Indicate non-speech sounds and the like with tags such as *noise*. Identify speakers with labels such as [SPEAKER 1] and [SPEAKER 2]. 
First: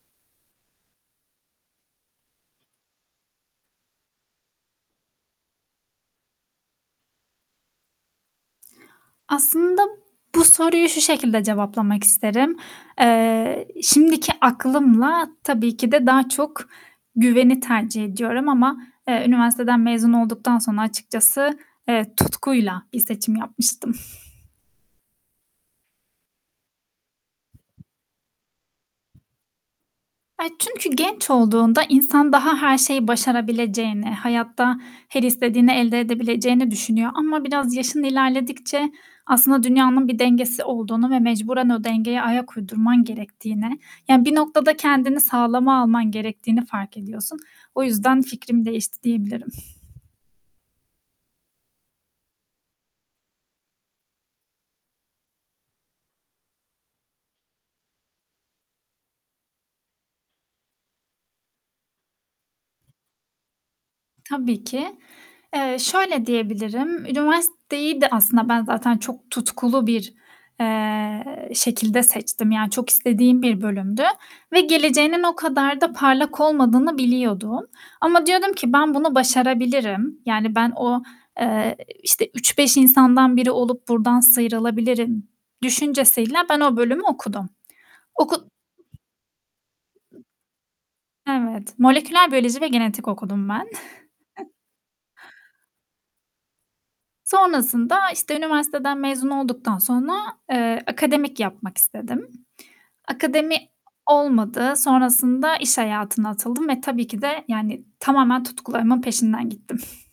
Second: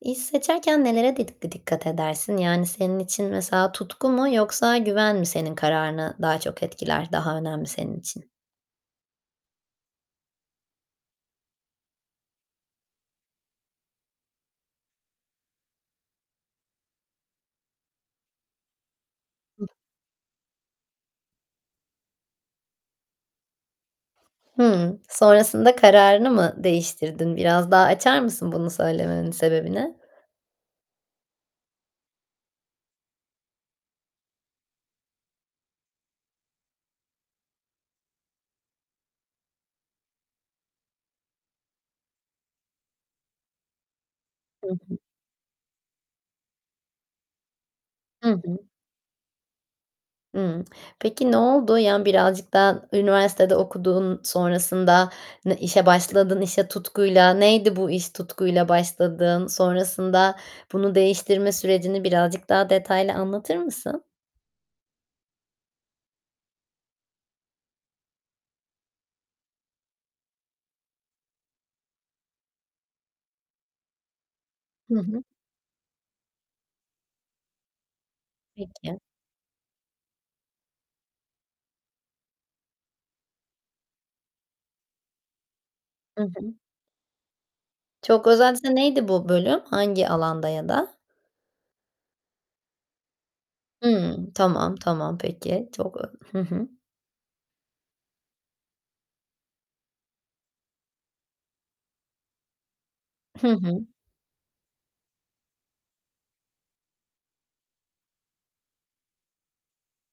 [SPEAKER 1] İş seçerken nelerede di dikkat edersin? Yani, senin için mesela; tutku mu yoksa güven mi, senin kararını daha çok etkiler, daha önemli senin için?
[SPEAKER 2] Aslında bu soruyu şu şekilde cevaplamak isterim. Eee, şimdiki aklımla, tabii ki de daha çok güveni tercih ediyorum ama, eee,
[SPEAKER 1] I
[SPEAKER 2] üniversiteden mezun olduktan sonra açıkçası, evet tutkuyla bir seçim yapmıştım.
[SPEAKER 1] Hımm, sonrasında kararını mı değiştirdin? Biraz daha açar mısın bunu söylemenin sebebini?
[SPEAKER 2] Eee, çünkü genç olduğunda insan daha her şeyi başarabileceğini, hayatta her istediğini elde edebileceğini düşünüyor ama biraz yaşın ilerledikçe aslında dünyanın bir dengesi olduğunu ve mecburen o dengeye ayak uydurman gerektiğini, yani bir
[SPEAKER 1] Hı
[SPEAKER 2] noktada
[SPEAKER 1] hı.
[SPEAKER 2] kendini sağlama alman gerektiğini fark ediyorsun. O yüzden
[SPEAKER 1] Hı
[SPEAKER 2] fikrim
[SPEAKER 1] hı.
[SPEAKER 2] değişti diyebilirim.
[SPEAKER 1] Hımm, peki noldu? Ya birazcık daha üniversitede okuduğun sonrasında ne işe başladın, işe tutkuyla. Neydi bu iş tutkuyla başladığın? Sonrasında bunu değiştirme sürecini birazcık daha detaylı anlatır mısın?
[SPEAKER 2] Tabii ki. Eee, şöyle diyebilirim, üniversiteyi de aslında ben zaten çok tutkulu bir, eee, şekilde seçtim, yani çok istediğim bir bölümdü ve
[SPEAKER 1] Hı
[SPEAKER 2] geleceğinin
[SPEAKER 1] hı.
[SPEAKER 2] o kadar da parlak olmadığını biliyordum ama diyordum ki, "Ben
[SPEAKER 1] Peki.
[SPEAKER 2] bunu başarabilirim." yani, ben o, eee, işte 3-5 insandan biri olup buradan sıyrılabilirim
[SPEAKER 1] Hı
[SPEAKER 2] düşüncesiyle
[SPEAKER 1] hı.
[SPEAKER 2] ben o bölümü okudum.
[SPEAKER 1] Çok
[SPEAKER 2] Oku
[SPEAKER 1] özelse neydi bu bölüm, hangi alanda ya da?
[SPEAKER 2] Evet, moleküler biyoloji ve genetik okudum ben.
[SPEAKER 1] Hımm,
[SPEAKER 2] *chuckles*
[SPEAKER 1] tamam, tamam, peki. Çok, ı hı hı.
[SPEAKER 2] Sonrasında, işte üniversiteden mezun olduktan sonra, eee, akademik yapmak istedim.
[SPEAKER 1] Hı
[SPEAKER 2] Akademi
[SPEAKER 1] hı.
[SPEAKER 2] olmadı. Sonrasında iş hayatına atıldım ve tabii ki de, yani tamamen tutkularımın peşinden gittim.